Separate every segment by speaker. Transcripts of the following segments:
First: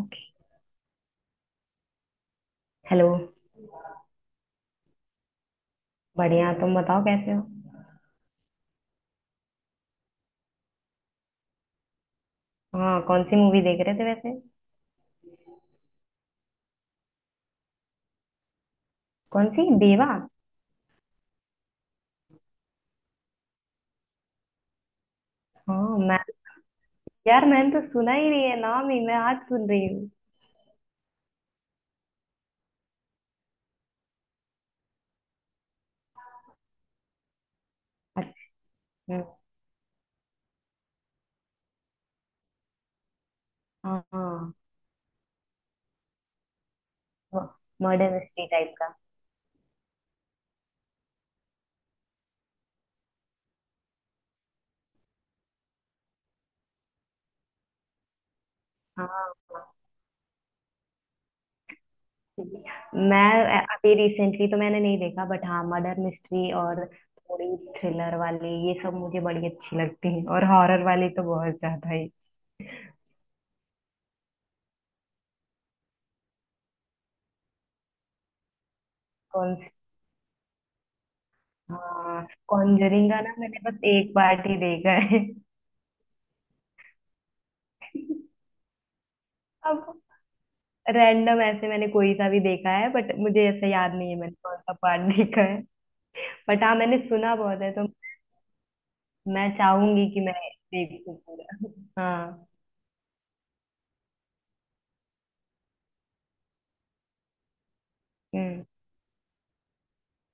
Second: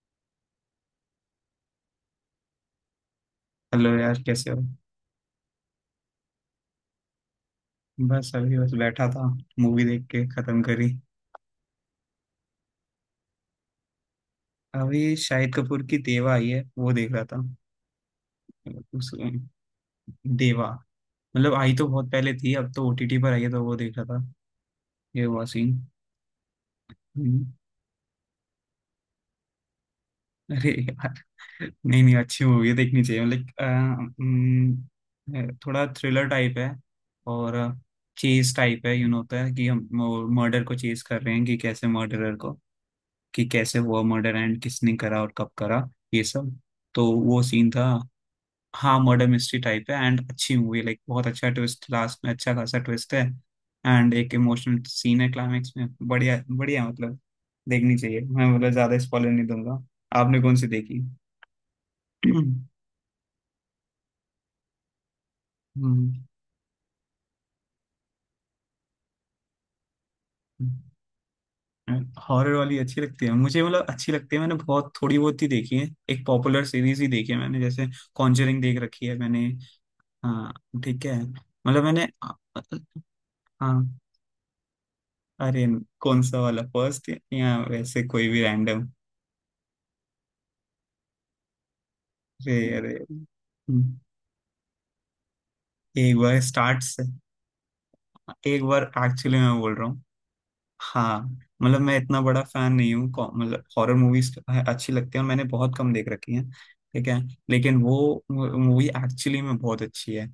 Speaker 1: Okay. Hello.
Speaker 2: Hello यार, कैसे हो?
Speaker 1: बढ़िया, तुम बताओ कैसे हो।
Speaker 2: बस अभी बस बैठा था। मूवी देख के खत्म करी।
Speaker 1: हाँ, कौन सी मूवी देख रहे थे वैसे?
Speaker 2: अभी शाहिद कपूर की देवा आई है, वो देख रहा था। उस
Speaker 1: कौन सी देवा?
Speaker 2: देवा, मतलब आई तो बहुत पहले थी, अब तो ओटीटी पर आई है, तो वो देख रहा था, ये हुआ सीन।
Speaker 1: हाँ, मैं तो।
Speaker 2: हम्म,
Speaker 1: यार, मैंने तो सुना ही नहीं है, नाम ही मैं आज सुन रही हूँ।
Speaker 2: अरे यार। नहीं नहीं, अच्छी मूवी है, देखनी चाहिए। मतलब थोड़ा थ्रिलर टाइप है, और चेज
Speaker 1: अच्छा।
Speaker 2: टाइप है, यू नो,
Speaker 1: हम्म।
Speaker 2: होता है कि हम मर्डर को चेज कर रहे हैं, कि कैसे मर्डरर को, कि कैसे हुआ मर्डर,
Speaker 1: हाँ,
Speaker 2: एंड किसने करा और कब करा, ये सब। तो वो सीन था।
Speaker 1: मर्डर मिस्ट्री टाइप का।
Speaker 2: हाँ, मर्डर मिस्ट्री टाइप है, एंड अच्छी मूवी, लाइक बहुत अच्छा ट्विस्ट, लास्ट में अच्छा खासा ट्विस्ट है। एंड एक इमोशनल सीन है क्लाइमेक्स में, बढ़िया बढ़िया, मतलब देखनी चाहिए। मैं, मतलब, ज्यादा
Speaker 1: हाँ,
Speaker 2: स्पॉइलर नहीं
Speaker 1: हाँ।
Speaker 2: दूंगा। आपने कौन सी देखी?
Speaker 1: ठीक है। मैं अभी रिसेंटली तो मैंने नहीं देखा, बट हाँ मर्डर मिस्ट्री और थोड़ी थ्रिलर वाली, ये सब मुझे बड़ी अच्छी लगती है, और हॉरर वाली तो बहुत ज्यादा ही।
Speaker 2: हॉरर वाली अच्छी लगती है मुझे, मतलब अच्छी लगती है, मैंने बहुत थोड़ी बहुत ही देखी है, एक पॉपुलर सीरीज ही देखी है मैंने, जैसे कॉन्जरिंग देख रखी है मैंने।
Speaker 1: कौन सी?
Speaker 2: हाँ। ठीक है, मतलब मैंने।
Speaker 1: हाँ, कॉन्जरिंग का ना मैंने
Speaker 2: हाँ।
Speaker 1: बस एक पार्ट ही देखा है।
Speaker 2: अरे, कौन सा वाला, फर्स्ट, या वैसे कोई भी रैंडम?
Speaker 1: अब, रैंडम ऐसे मैंने कोई सा भी
Speaker 2: अरे
Speaker 1: देखा है,
Speaker 2: अरे।
Speaker 1: बट मुझे ऐसे याद
Speaker 2: हम्म,
Speaker 1: नहीं है मैंने कौन सा पार्ट देखा है।
Speaker 2: एक बार
Speaker 1: बट हाँ,
Speaker 2: स्टार्ट
Speaker 1: मैंने
Speaker 2: से।
Speaker 1: सुना बहुत है तो
Speaker 2: एक बार एक्चुअली
Speaker 1: मैं
Speaker 2: मैं बोल रहा हूँ।
Speaker 1: चाहूंगी कि मैं देखूं
Speaker 2: हाँ, मतलब मैं
Speaker 1: पूरा।
Speaker 2: इतना बड़ा
Speaker 1: हाँ।
Speaker 2: फैन नहीं हूँ, मतलब हॉरर मूवीज अच्छी लगती है और मैंने बहुत कम देख रखी है, ठीक है, लेकिन वो
Speaker 1: हम्म।
Speaker 2: मूवी एक्चुअली में बहुत अच्छी है।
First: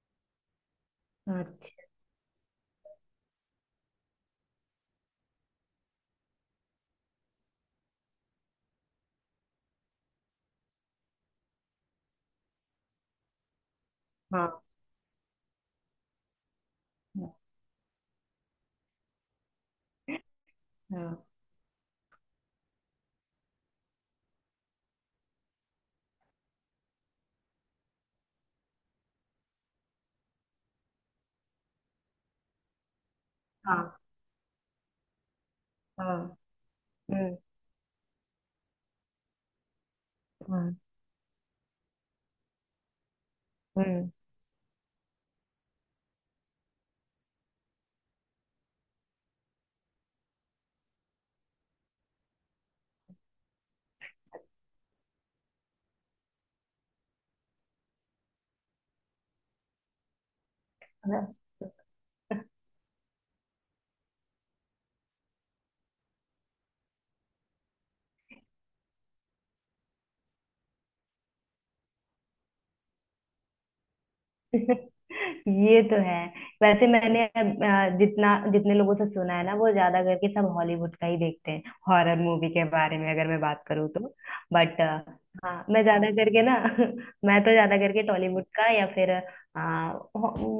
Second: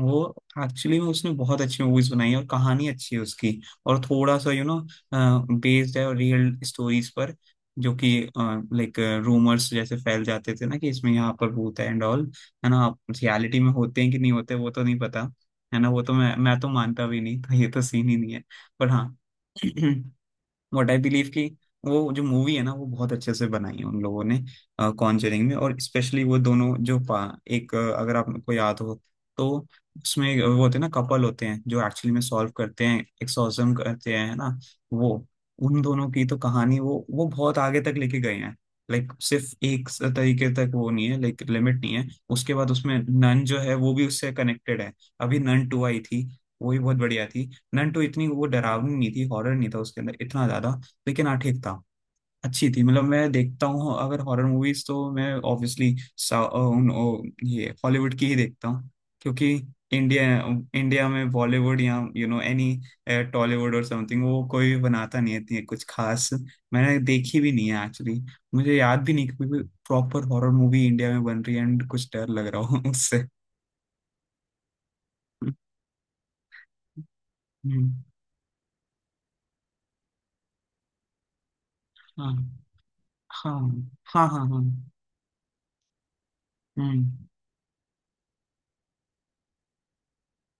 Speaker 2: वो, एक्चुअली में उसने बहुत अच्छी
Speaker 1: अच्छा।
Speaker 2: मूवीज बनाई है और कहानी अच्छी है उसकी। और थोड़ा सा, यू नो, बेस्ड है और रियल स्टोरीज पर, जो कि लाइक रूमर्स जैसे फैल जाते थे ना, कि इसमें यहाँ पर भूत है एंड ऑल, है ना। रियलिटी में होते हैं कि नहीं होते,
Speaker 1: हाँ,
Speaker 2: वो तो नहीं पता, है ना। वो तो मैं तो मानता भी नहीं था, ये तो सीन ही नहीं है, पर हाँ। व्हाट आई
Speaker 1: हाँ,
Speaker 2: बिलीव, कि वो जो मूवी है ना, वो बहुत अच्छे से बनाई है उन लोगों ने कॉन्जरिंग में। और स्पेशली वो दोनों जो एक, अगर आपको याद हो तो, उसमें वो होते हैं ना, कपल होते हैं जो एक्चुअली में सॉल्व करते हैं, एक्सोर्सिज्म
Speaker 1: हाँ,
Speaker 2: करते हैं, है ना। वो, उन दोनों
Speaker 1: हाँ।
Speaker 2: की तो कहानी वो
Speaker 1: हम्म,
Speaker 2: बहुत आगे तक लेके गए हैं। लाइक, सिर्फ एक तरीके तक
Speaker 1: हम्म,
Speaker 2: वो नहीं है, लाइक लिमिट नहीं है। उसके बाद उसमें नन जो है, वो भी
Speaker 1: हम्म।
Speaker 2: उससे कनेक्टेड है। अभी नन 2 आई थी, वो भी बहुत बढ़िया थी। नंटो इतनी वो डरावनी नहीं थी, हॉरर नहीं था उसके अंदर इतना ज्यादा, लेकिन हाँ ठीक था, अच्छी थी। मतलब मैं देखता हूँ अगर हॉरर मूवीज, तो मैं ऑब्वियसली ये हॉलीवुड की ही देखता हूँ। क्योंकि इंडिया इंडिया में बॉलीवुड, या यू नो,
Speaker 1: हाँ।
Speaker 2: एनी टॉलीवुड और समथिंग, वो कोई बनाता नहीं है इतनी कुछ खास। मैंने देखी भी नहीं है, एक्चुअली। मुझे याद भी नहीं कि प्रॉपर हॉरर मूवी इंडिया में बन रही है एंड कुछ डर लग रहा हो उससे।
Speaker 1: ये तो है। वैसे मैंने
Speaker 2: हम्म,
Speaker 1: जितना जितने लोगों से सुना है ना, वो ज्यादा करके सब हॉलीवुड का ही देखते हैं, हॉरर
Speaker 2: हाँ
Speaker 1: मूवी के बारे में अगर मैं
Speaker 2: हाँ
Speaker 1: बात करूँ तो।
Speaker 2: हाँ हाँ हाँ।
Speaker 1: बट हाँ, मैं ज्यादा करके ना
Speaker 2: हम्म
Speaker 1: मैं तो ज्यादा करके टॉलीवुड का या फिर आ,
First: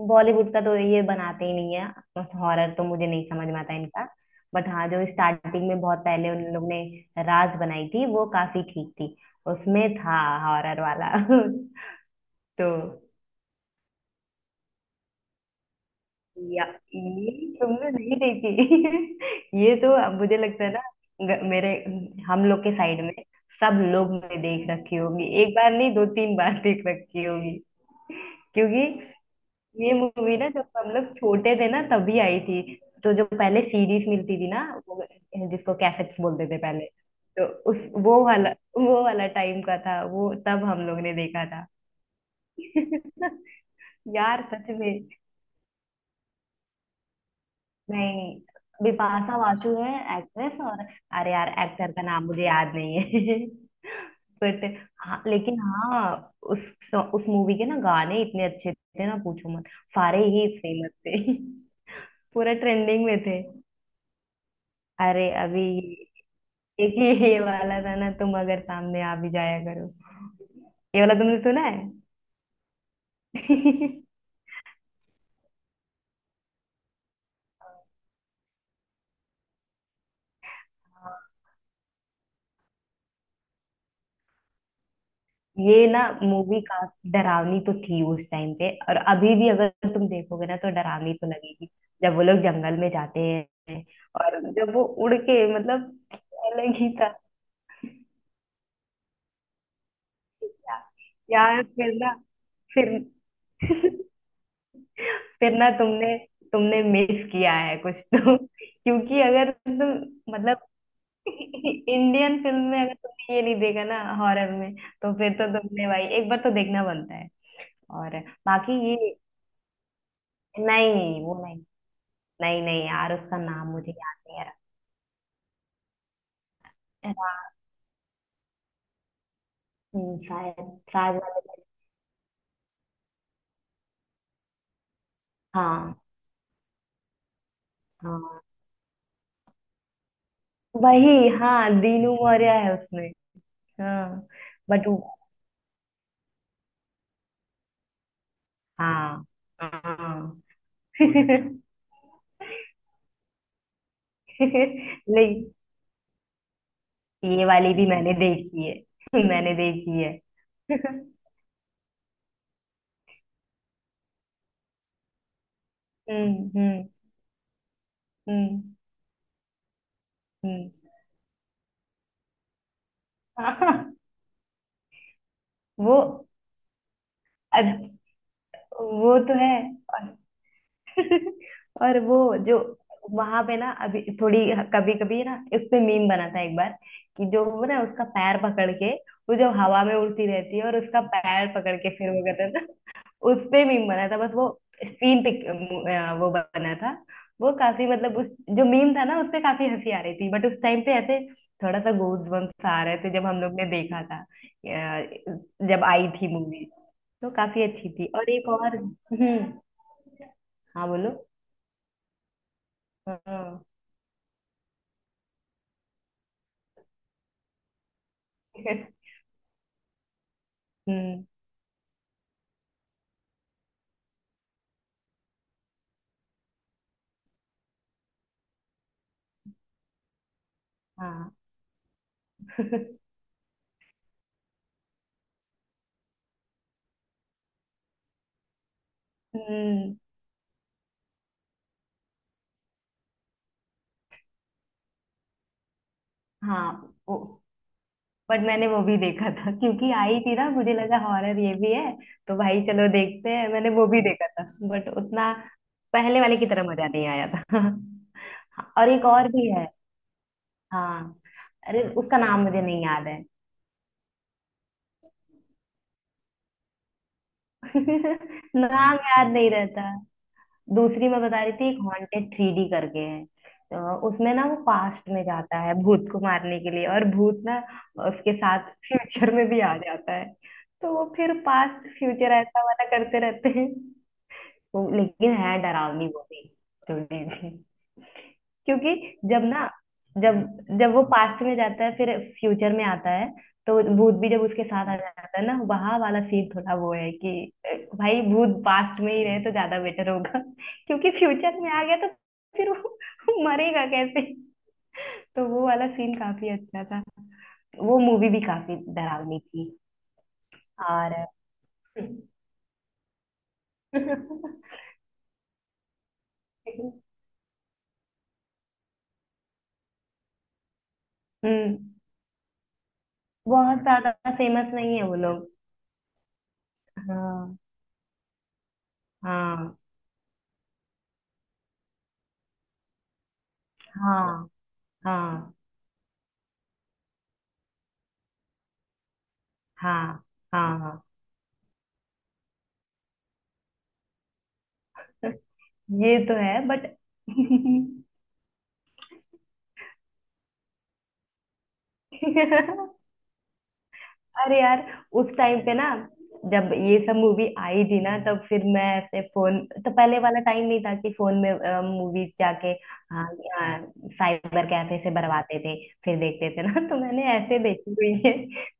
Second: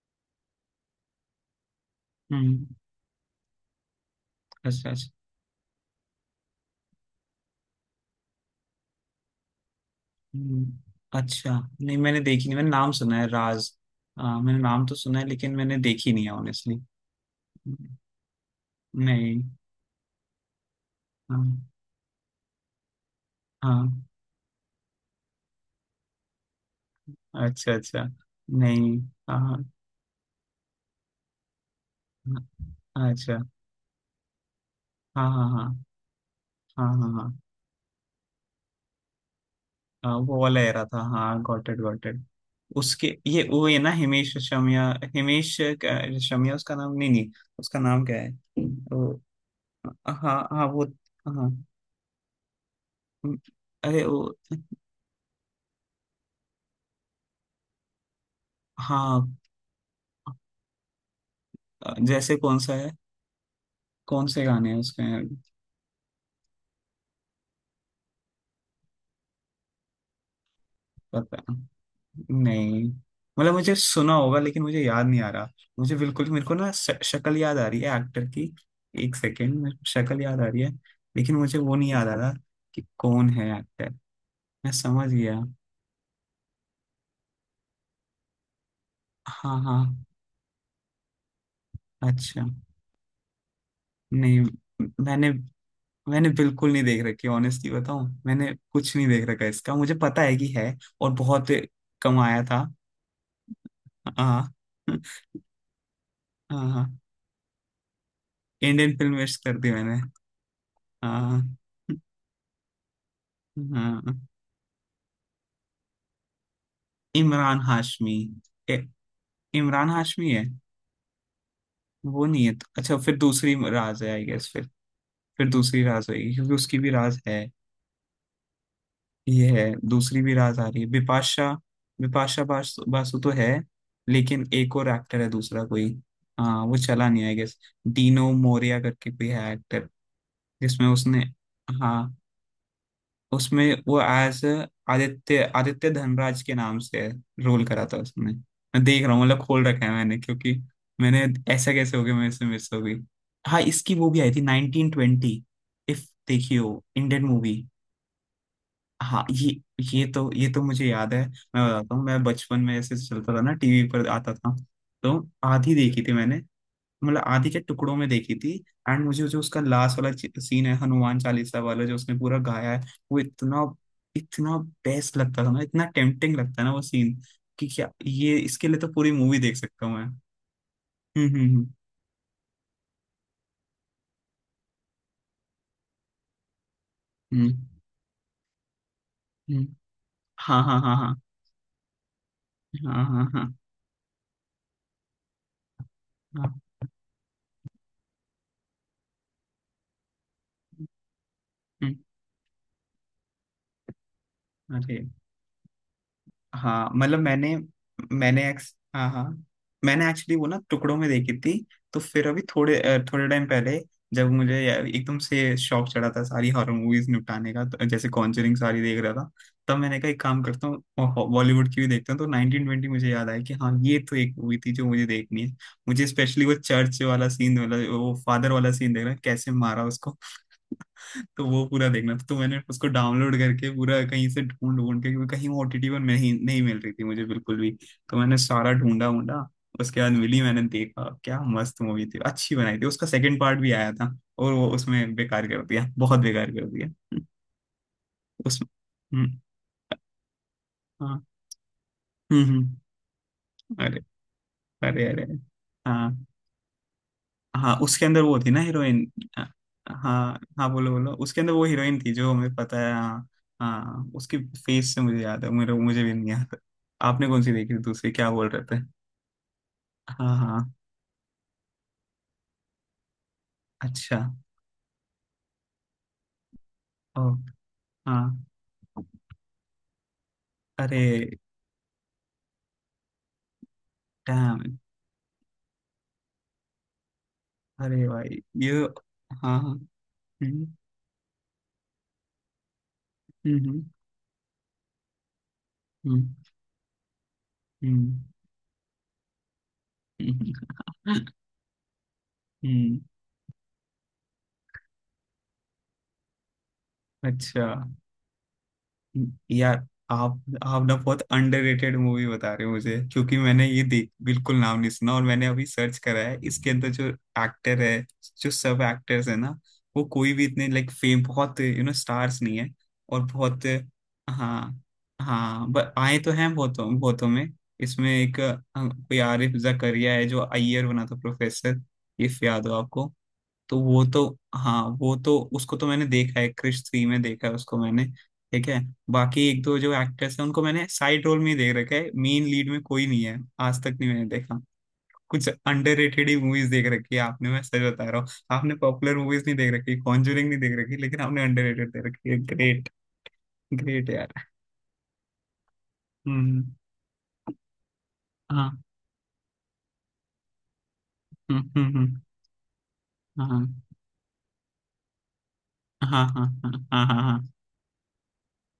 Speaker 1: बॉलीवुड का, तो ये बनाते ही नहीं है।
Speaker 2: हम्म।
Speaker 1: हॉरर तो मुझे नहीं समझ में आता इनका। बट हाँ,
Speaker 2: अच्छा
Speaker 1: जो
Speaker 2: अच्छा।
Speaker 1: स्टार्टिंग में बहुत पहले उन लोग ने राज बनाई थी, वो काफी ठीक थी। उसमें था
Speaker 2: हम्म,
Speaker 1: हॉरर वाला।
Speaker 2: अच्छा। नहीं, मैंने देखी नहीं, मैंने
Speaker 1: तो
Speaker 2: नाम सुना है, राज। मैंने नाम तो सुना है, लेकिन मैंने देखी नहीं है,
Speaker 1: या
Speaker 2: ऑनेस्टली।
Speaker 1: ये तुमने नहीं
Speaker 2: नहीं।
Speaker 1: देखी? ये तो अब मुझे लगता है ना,
Speaker 2: हाँ
Speaker 1: मेरे, हम लोग के साइड में सब
Speaker 2: हाँ।
Speaker 1: लोग ने देख रखी होगी, एक बार नहीं दो तीन बार देख रखी होगी।
Speaker 2: अच्छा अच्छा।
Speaker 1: क्योंकि
Speaker 2: नहीं। हाँ
Speaker 1: ये मूवी ना जब हम लोग छोटे थे ना तभी आई थी।
Speaker 2: हाँ,
Speaker 1: तो जो
Speaker 2: अच्छा।
Speaker 1: पहले सीरीज मिलती थी ना, वो
Speaker 2: हाँ हाँ
Speaker 1: जिसको
Speaker 2: हाँ
Speaker 1: कैसेट्स बोलते थे
Speaker 2: हाँ
Speaker 1: पहले,
Speaker 2: हाँ हाँ
Speaker 1: तो उस वो वाला वो वाला टाइम का था,
Speaker 2: हाँ,
Speaker 1: वो
Speaker 2: वो वाला
Speaker 1: तब
Speaker 2: एरा
Speaker 1: हम
Speaker 2: था,
Speaker 1: लोग ने
Speaker 2: हाँ,
Speaker 1: देखा था।
Speaker 2: Got it got it. उसके, ये, वो है ना, हिमेश
Speaker 1: यार, सच
Speaker 2: रेशमिया।
Speaker 1: में।
Speaker 2: हिमेश रेशमिया उसका नाम, नहीं नहीं, उसका नाम क्या है,
Speaker 1: नहीं,
Speaker 2: वो।
Speaker 1: बिपाशा बासु है
Speaker 2: हाँ
Speaker 1: एक्ट्रेस।
Speaker 2: हाँ,
Speaker 1: और
Speaker 2: वो।
Speaker 1: अरे यार,
Speaker 2: हाँ।
Speaker 1: एक्टर का नाम मुझे याद नहीं है।
Speaker 2: अरे वो।
Speaker 1: बट हाँ, लेकिन हाँ, उस उस मूवी के ना गाने इतने अच्छे थे ना,
Speaker 2: हाँ,
Speaker 1: पूछो मत। सारे ही फेमस थे।
Speaker 2: जैसे
Speaker 1: पूरा
Speaker 2: कौन सा है?
Speaker 1: ट्रेंडिंग में थे।
Speaker 2: कौन से गाने हैं उसमें?
Speaker 1: अरे अभी, एक ही ये वाला था ना, तुम अगर सामने आ भी जाया करो। ये वाला तुमने
Speaker 2: पता
Speaker 1: सुना है?
Speaker 2: नहीं, मतलब मुझे सुना होगा लेकिन मुझे याद नहीं आ रहा। मुझे बिल्कुल, मेरे को ना, शक्ल याद आ रही है एक्टर की। एक सेकेंड, मेरे को शक्ल याद आ रही है,
Speaker 1: हाँ।
Speaker 2: लेकिन मुझे वो नहीं याद आ रहा कि कौन है एक्टर, मैं समझ गया।
Speaker 1: ये ना मूवी काफी डरावनी तो थी उस टाइम पे, और अभी भी
Speaker 2: हाँ
Speaker 1: अगर
Speaker 2: हाँ।
Speaker 1: तुम देखोगे ना तो डरावनी तो लगेगी। जब वो लोग
Speaker 2: अच्छा।
Speaker 1: जंगल में जाते हैं,
Speaker 2: नहीं,
Speaker 1: और जब वो उड़
Speaker 2: मैंने।
Speaker 1: के मतलब,
Speaker 2: मैंने बिल्कुल
Speaker 1: अलग
Speaker 2: नहीं
Speaker 1: ही
Speaker 2: देख
Speaker 1: था।
Speaker 2: रखी, ऑनेस्टली बताऊं मैंने कुछ नहीं देख रखा इसका, मुझे पता है कि है और बहुत
Speaker 1: यार, फिर ना,
Speaker 2: कमाया था।
Speaker 1: फिर
Speaker 2: हाँ
Speaker 1: फिर ना तुमने
Speaker 2: हाँ
Speaker 1: तुमने
Speaker 2: हाँ।
Speaker 1: मिस किया है कुछ तो,
Speaker 2: इंडियन फिल्म
Speaker 1: क्योंकि
Speaker 2: वेस्ट
Speaker 1: अगर
Speaker 2: कर दी मैंने।
Speaker 1: तुम मतलब,
Speaker 2: हाँ।
Speaker 1: इंडियन फिल्म में अगर तुमने ये नहीं देखा ना
Speaker 2: हाँ।
Speaker 1: हॉरर में, तो फिर तो तुमने भाई एक बार तो देखना बनता है।
Speaker 2: इमरान हाशमी।
Speaker 1: और बाकी
Speaker 2: ए,
Speaker 1: ये,
Speaker 2: इमरान हाशमी है।
Speaker 1: नहीं वो नहीं,
Speaker 2: वो नहीं है
Speaker 1: नहीं
Speaker 2: तो,
Speaker 1: नहीं
Speaker 2: अच्छा,
Speaker 1: यार,
Speaker 2: फिर
Speaker 1: उसका
Speaker 2: दूसरी
Speaker 1: नाम मुझे
Speaker 2: राज है
Speaker 1: याद
Speaker 2: आई
Speaker 1: नहीं आ
Speaker 2: गेस,
Speaker 1: रहा।
Speaker 2: फिर दूसरी राज होगी क्योंकि उसकी भी राज है, ये है, दूसरी भी राज
Speaker 1: शायद
Speaker 2: आ रही है,
Speaker 1: राज
Speaker 2: बिपाशा।
Speaker 1: वाले।
Speaker 2: बिपाशा बासु, बासु तो है, लेकिन एक और एक्टर है, दूसरा कोई।
Speaker 1: हाँ।
Speaker 2: हाँ, वो चला नहीं, आई गेस। डीनो
Speaker 1: हाँ
Speaker 2: मोरिया करके कोई है एक्टर, जिसमें उसने,
Speaker 1: वही, हाँ,
Speaker 2: हाँ,
Speaker 1: दीनू मौर्य है उसमें।
Speaker 2: उसमें वो
Speaker 1: हाँ,
Speaker 2: एज
Speaker 1: बट
Speaker 2: आदित्य आदित्य धनराज के नाम से रोल करा था उसने। मैं देख रहा हूँ,
Speaker 1: हाँ,
Speaker 2: मतलब खोल रखा है मैंने,
Speaker 1: हाँ।
Speaker 2: क्योंकि मैंने, ऐसा कैसे हो गया, मेरे से मिस हो गई। हाँ, इसकी वो भी आई थी, 1920।
Speaker 1: नहीं,
Speaker 2: इफ देखी हो, इंडियन
Speaker 1: ये
Speaker 2: मूवी।
Speaker 1: वाली भी मैंने देखी है।
Speaker 2: हाँ ये,
Speaker 1: मैंने देखी
Speaker 2: ये
Speaker 1: है।
Speaker 2: तो ये तो मुझे याद है, मैं बताता हूँ, मैं बचपन में ऐसे, चलता था ना टीवी पर आता था, तो आधी देखी थी मैंने,
Speaker 1: हम्म, हम्म,
Speaker 2: मतलब आधी के टुकड़ों में देखी थी।
Speaker 1: हम्म,
Speaker 2: एंड मुझे जो उसका लास्ट वाला सीन
Speaker 1: हम्म।
Speaker 2: है, हनुमान चालीसा वाला जो उसने पूरा गाया है, वो इतना,
Speaker 1: हाँ,
Speaker 2: इतना बेस्ट लगता था ना, इतना
Speaker 1: वो,
Speaker 2: टेम्पटिंग लगता है ना वो सीन, कि क्या,
Speaker 1: अच्छ-
Speaker 2: ये, इसके लिए तो पूरी
Speaker 1: वो तो
Speaker 2: मूवी
Speaker 1: है।
Speaker 2: देख सकता हूँ मैं। हम्म।
Speaker 1: और वो जो वहां पे ना, अभी थोड़ी, कभी कभी ना उस पे मीम बना था एक बार, कि जो
Speaker 2: हम्म
Speaker 1: वो ना उसका पैर पकड़ के, वो जब
Speaker 2: हम्म हम्म।
Speaker 1: हवा में उड़ती रहती
Speaker 2: हाँ
Speaker 1: है और
Speaker 2: हाँ हाँ
Speaker 1: उसका
Speaker 2: हाँ।
Speaker 1: पैर पकड़ के फिर वो करता था।
Speaker 2: हाँ हाँ
Speaker 1: उस
Speaker 2: हाँ
Speaker 1: पे मीम बना था, बस वो सीन पिक, वो
Speaker 2: हाँ।
Speaker 1: बना था। वो काफी मतलब, उस जो मीम था ना उस पे काफी हंसी आ रही थी, बट उस टाइम पे ऐसे थोड़ा सा
Speaker 2: हम्म,
Speaker 1: गूज बम्स आ रहे थे जब हम लोग ने देखा था,
Speaker 2: अरे,
Speaker 1: जब आई थी मूवी,
Speaker 2: हाँ, मतलब
Speaker 1: तो
Speaker 2: मैंने
Speaker 1: काफी अच्छी थी। और
Speaker 2: मैंने
Speaker 1: एक
Speaker 2: एक्स
Speaker 1: और
Speaker 2: हाँ हाँ।
Speaker 1: हम्म।
Speaker 2: मैंने एक्चुअली वो ना
Speaker 1: हाँ
Speaker 2: टुकड़ों में
Speaker 1: बोलो।
Speaker 2: देखी थी। तो फिर अभी थोड़े टाइम
Speaker 1: हाँ,
Speaker 2: पहले, जब मुझे एकदम से शौक चढ़ा था सारी हॉरर मूवीज निपटाने का, तो जैसे कॉन्जरिंग सारी देख रहा था, तब मैंने कहा एक काम करता हूँ,
Speaker 1: हम्म,
Speaker 2: बॉलीवुड की भी देखता हूँ। तो 1920 मुझे याद आया कि हाँ ये तो एक मूवी थी जो मुझे देखनी है। मुझे स्पेशली वो चर्च वाला सीन वाला, वो फादर वाला सीन, देख रहा है कैसे मारा उसको,
Speaker 1: हाँ।
Speaker 2: तो वो पूरा देखना था। तो मैंने उसको डाउनलोड करके पूरा कहीं से ढूंढ ढूंढ के, क्योंकि कहीं वो ओटीटी पर नहीं नहीं मिल रही थी मुझे, बिल्कुल भी। तो मैंने सारा ढूंढा ढूंढा,
Speaker 1: हम्म,
Speaker 2: उसके बाद मिली। मैंने देखा क्या मस्त मूवी थी, अच्छी बनाई थी, उसका सेकंड पार्ट भी आया था, और वो उसमें बेकार कर दिया, बहुत बेकार कर
Speaker 1: हाँ,
Speaker 2: दिया।
Speaker 1: वो, बट
Speaker 2: उस।
Speaker 1: मैंने वो भी देखा
Speaker 2: हम्म,
Speaker 1: था क्योंकि आई थी ना, मुझे लगा
Speaker 2: हाँ।
Speaker 1: हॉरर ये भी है, तो भाई चलो
Speaker 2: हम्म।
Speaker 1: देखते हैं, मैंने वो
Speaker 2: अरे
Speaker 1: भी देखा था। बट
Speaker 2: अरे। अरे।
Speaker 1: उतना पहले
Speaker 2: हाँ।
Speaker 1: वाले की तरह मजा नहीं आया था।
Speaker 2: हाँ, उसके अंदर वो थी ना
Speaker 1: हाँ, और एक
Speaker 2: हीरोइन।
Speaker 1: और भी है।
Speaker 2: हाँ हाँ बोलो बोलो,
Speaker 1: हाँ,
Speaker 2: उसके अंदर वो
Speaker 1: अरे
Speaker 2: हीरोइन थी
Speaker 1: उसका
Speaker 2: जो
Speaker 1: नाम
Speaker 2: हमें
Speaker 1: मुझे
Speaker 2: पता
Speaker 1: नहीं
Speaker 2: है,
Speaker 1: याद है।
Speaker 2: हाँ। हाँ, उसकी फेस से मुझे याद है, मेरे मुझे भी नहीं याद। आपने कौन सी देखी थी दूसरी, क्या बोल रहे थे?
Speaker 1: नाम याद नहीं रहता।
Speaker 2: हाँ हाँ।
Speaker 1: दूसरी मैं बता रही थी, एक हॉन्टेड थ्री डी करके है, तो
Speaker 2: अच्छा।
Speaker 1: उसमें ना वो पास्ट में जाता है भूत को मारने के लिए, और
Speaker 2: ओ।
Speaker 1: भूत ना
Speaker 2: हाँ।
Speaker 1: उसके साथ फ्यूचर में भी आ जाता है। तो
Speaker 2: अरे,
Speaker 1: वो फिर पास्ट फ्यूचर ऐसा वाला करते रहते हैं।
Speaker 2: डैम।
Speaker 1: वो लेकिन है डरावनी, वो भी थोड़ी सी।
Speaker 2: अरे भाई, ये।
Speaker 1: क्योंकि जब
Speaker 2: हाँ
Speaker 1: ना,
Speaker 2: हाँ।
Speaker 1: जब
Speaker 2: हम्म
Speaker 1: जब वो पास्ट में जाता है फिर फ्यूचर में आता है, तो
Speaker 2: हम्म
Speaker 1: भूत भी जब उसके साथ आ जाता है ना, वहां वाला
Speaker 2: हम्म
Speaker 1: सीन थोड़ा वो है कि, भाई
Speaker 2: हम्म।
Speaker 1: भूत पास्ट में ही रहे तो ज्यादा बेटर होगा।
Speaker 2: हम्म,
Speaker 1: क्योंकि
Speaker 2: हम्म,
Speaker 1: फ्यूचर में आ गया तो फिर वो
Speaker 2: हम्म,
Speaker 1: वो मरेगा कैसे? तो वो वाला सीन काफी अच्छा था।
Speaker 2: अच्छा।
Speaker 1: वो मूवी भी काफी डरावनी थी।
Speaker 2: यार, आप ना बहुत
Speaker 1: और
Speaker 2: अंडररेटेड मूवी बता रहे हो मुझे, क्योंकि मैंने ये देख, बिल्कुल नाम नहीं सुना। और मैंने अभी सर्च करा है, इसके अंदर जो एक्टर है, जो सब एक्टर्स है ना, वो कोई भी इतने लाइक फेम, बहुत
Speaker 1: हम्म,
Speaker 2: यू नो स्टार्स नहीं है, और बहुत।
Speaker 1: बहुत ज्यादा फेमस
Speaker 2: हाँ
Speaker 1: नहीं है वो लोग।
Speaker 2: हाँ, बट आए तो हैं बहुतों बहुतों में।
Speaker 1: हाँ,
Speaker 2: इसमें एक, कोई आरिफ
Speaker 1: हाँ,
Speaker 2: जकरिया है जो अय्यर बना था, प्रोफेसर, इफ याद हो आपको। तो वो तो,
Speaker 1: हाँ,
Speaker 2: हाँ वो तो,
Speaker 1: हाँ,
Speaker 2: उसको तो मैंने देखा है, क्रिश 3 में देखा है उसको मैंने, ठीक है। बाकी एक दो जो
Speaker 1: हाँ,
Speaker 2: एक्ट्रेस है उनको मैंने
Speaker 1: हाँ।
Speaker 2: साइड रोल में ही देख रखा है, मेन लीड में कोई नहीं है, आज तक नहीं मैंने देखा। कुछ
Speaker 1: ये
Speaker 2: अंडररेटेड
Speaker 1: तो
Speaker 2: ही
Speaker 1: है
Speaker 2: मूवीज देख
Speaker 1: बट।
Speaker 2: रखी है आपने, मैं सच बता रहा हूँ। आपने पॉपुलर मूवीज नहीं देख रखी, कॉन्जूरिंग नहीं देख रखी, लेकिन आपने अंडररेटेड देख रखी है, ग्रेट। ग्रेट यार।
Speaker 1: अरे यार, उस टाइम पे ना
Speaker 2: हम्म।
Speaker 1: जब ये सब मूवी आई थी ना, तब फिर
Speaker 2: हाँ।
Speaker 1: मैं ऐसे फोन, तो पहले वाला टाइम नहीं था कि फोन में
Speaker 2: हम्म।
Speaker 1: मूवीज जाके। हाँ,
Speaker 2: हाँ
Speaker 1: साइबर कैफे से भरवाते थे, फिर
Speaker 2: हाँ हाँ
Speaker 1: देखते थे
Speaker 2: हाँ
Speaker 1: ना। तो
Speaker 2: हाँ हाँ
Speaker 1: मैंने
Speaker 2: हाँ।
Speaker 1: ऐसे देखी हुई है।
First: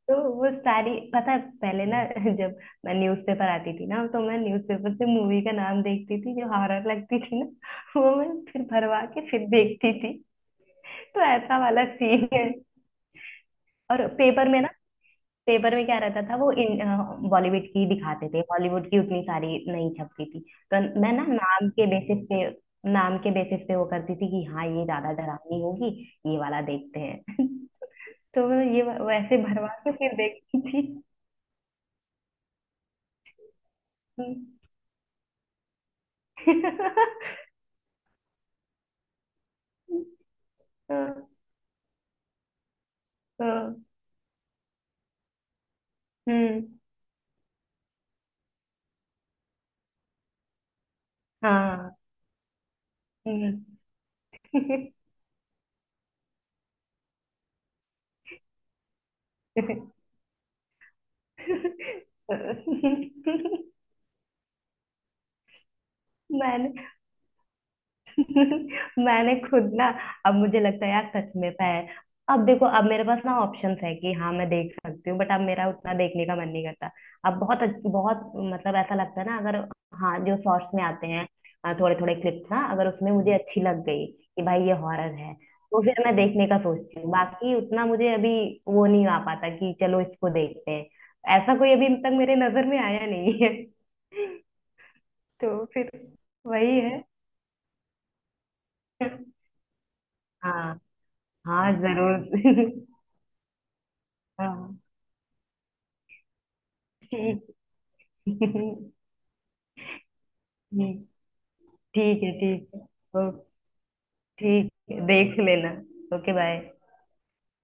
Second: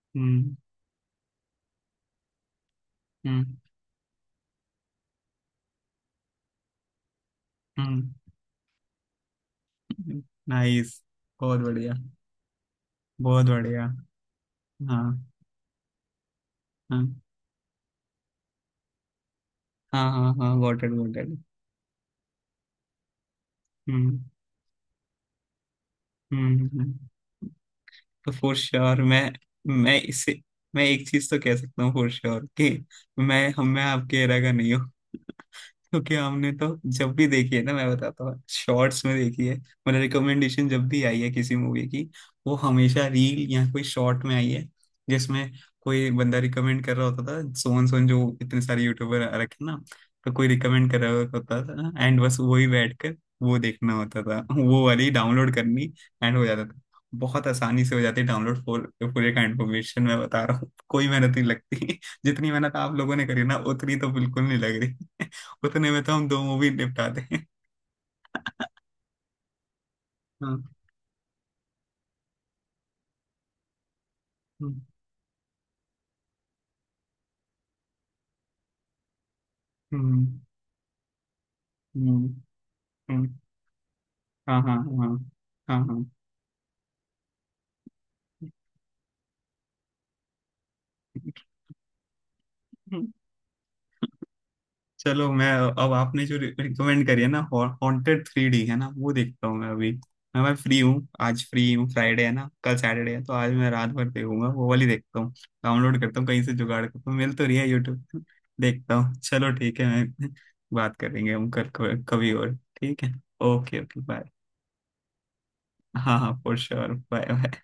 Speaker 1: तो वो
Speaker 2: हम्म
Speaker 1: सारी पता है। पहले ना, जब मैं न्यूज़पेपर
Speaker 2: हम्म
Speaker 1: आती थी ना, तो मैं न्यूज़पेपर से मूवी का नाम देखती थी जो हॉरर लगती थी ना।
Speaker 2: हम्म।
Speaker 1: वो मैं फिर भरवा के फिर देखती थी।
Speaker 2: नाइस।
Speaker 1: तो ऐसा
Speaker 2: बहुत
Speaker 1: वाला
Speaker 2: बढ़िया।
Speaker 1: सीन है।
Speaker 2: बहुत बढ़िया।
Speaker 1: और पेपर में ना,
Speaker 2: हाँ
Speaker 1: पेपर में क्या रहता था, वो इन
Speaker 2: हाँ
Speaker 1: बॉलीवुड की दिखाते थे, हॉलीवुड की उतनी सारी नहीं
Speaker 2: हाँ
Speaker 1: छपती
Speaker 2: हाँ
Speaker 1: थी।
Speaker 2: हाँ,
Speaker 1: तो
Speaker 2: गॉट इट
Speaker 1: मैं
Speaker 2: गॉट
Speaker 1: ना
Speaker 2: इट।
Speaker 1: नाम के बेसिस पे वो करती
Speaker 2: हम्म
Speaker 1: थी कि हाँ ये ज्यादा डरावनी होगी, ये वाला
Speaker 2: हम्म
Speaker 1: देखते
Speaker 2: हम्म।
Speaker 1: हैं। तो
Speaker 2: फॉर
Speaker 1: मैं ये
Speaker 2: श्योर, मैं।
Speaker 1: वैसे भरवा के
Speaker 2: मैं
Speaker 1: फिर
Speaker 2: इसे,
Speaker 1: देखती थी।
Speaker 2: मैं एक चीज तो कह सकता हूँ फॉर श्योर, कि मैं आपके एरा का
Speaker 1: हम्म।
Speaker 2: नहीं हूँ। क्योंकि हमने तो जब भी देखी है ना, मैं बताता हूँ, शॉर्ट्स में देखी है, मतलब रिकमेंडेशन जब भी आई
Speaker 1: हाँ,
Speaker 2: है किसी मूवी की, वो हमेशा रील या
Speaker 1: हाँ,
Speaker 2: कोई शॉर्ट में आई है, जिसमें कोई बंदा
Speaker 1: हम्म,
Speaker 2: रिकमेंड कर रहा होता था, सोन सोन जो इतने सारे यूट्यूबर आ रखे हैं ना। तो कोई रिकमेंड कर रहा होता
Speaker 1: हाँ,
Speaker 2: था, एंड बस वही बैठ कर वो
Speaker 1: हम्म।
Speaker 2: देखना होता था, वो वाली डाउनलोड करनी, एंड हो जाता था। बहुत आसानी से हो जाती है डाउनलोड फुल, पूरे का इन्फॉर्मेशन मैं बता रहा हूँ, कोई मेहनत नहीं लगती जितनी मेहनत आप लोगों ने करी ना, उतनी तो बिल्कुल नहीं लग रही उतने में तो हम दो मूवी
Speaker 1: मैंने,
Speaker 2: निपटा दें
Speaker 1: मैंने खुद ना, अब मुझे
Speaker 2: हाँ।
Speaker 1: लगता है यार सच में पैर, अब देखो, अब मेरे पास ना ऑप्शंस है कि हाँ मैं देख
Speaker 2: हम्म
Speaker 1: सकती हूँ, बट अब मेरा उतना देखने का मन नहीं करता। अब बहुत बहुत मतलब ऐसा लगता है ना, अगर, हाँ
Speaker 2: हम्म
Speaker 1: जो शॉर्ट्स में आते हैं थोड़े थोड़े
Speaker 2: हम्म,
Speaker 1: क्लिप्स ना, अगर उसमें
Speaker 2: हम्म,
Speaker 1: मुझे अच्छी लग गई कि
Speaker 2: हाँ
Speaker 1: भाई ये
Speaker 2: हाँ हाँ
Speaker 1: हॉरर है,
Speaker 2: हाँ
Speaker 1: तो फिर
Speaker 2: हाँ
Speaker 1: मैं देखने का सोचती हूँ, बाकी उतना मुझे अभी वो नहीं आ पाता कि चलो इसको देखते हैं। ऐसा कोई अभी तक मेरे नजर में आया नहीं है।
Speaker 2: चलो मैं,
Speaker 1: तो फिर,
Speaker 2: अब आपने जो
Speaker 1: वही है।
Speaker 2: रिकमेंड करी है ना, हॉन्टेड 3D है ना, वो देखता हूँ मैं अभी। मैं फ्री
Speaker 1: हाँ,
Speaker 2: हूँ आज,
Speaker 1: हाँ
Speaker 2: फ्री हूँ,
Speaker 1: जरूर।
Speaker 2: फ्राइडे है ना, कल सैटरडे है, तो आज मैं रात भर देखूंगा, वो
Speaker 1: हाँ,
Speaker 2: वाली देखता हूँ। डाउनलोड करता हूँ कहीं से, जुगाड़ करता हूँ, मिल
Speaker 1: ठीक,
Speaker 2: तो रही है यूट्यूब पे,
Speaker 1: ठीक।
Speaker 2: देखता हूँ। चलो ठीक है मैं बात करेंगे हम कल,
Speaker 1: ठीक है,
Speaker 2: कभी और।
Speaker 1: ठीक है।
Speaker 2: ठीक है।
Speaker 1: ओ,
Speaker 2: ओके ओके, बाय।
Speaker 1: ठीक है, देख लेना।
Speaker 2: हाँ हाँ,
Speaker 1: okay,
Speaker 2: for
Speaker 1: bye.
Speaker 2: Sure, bye.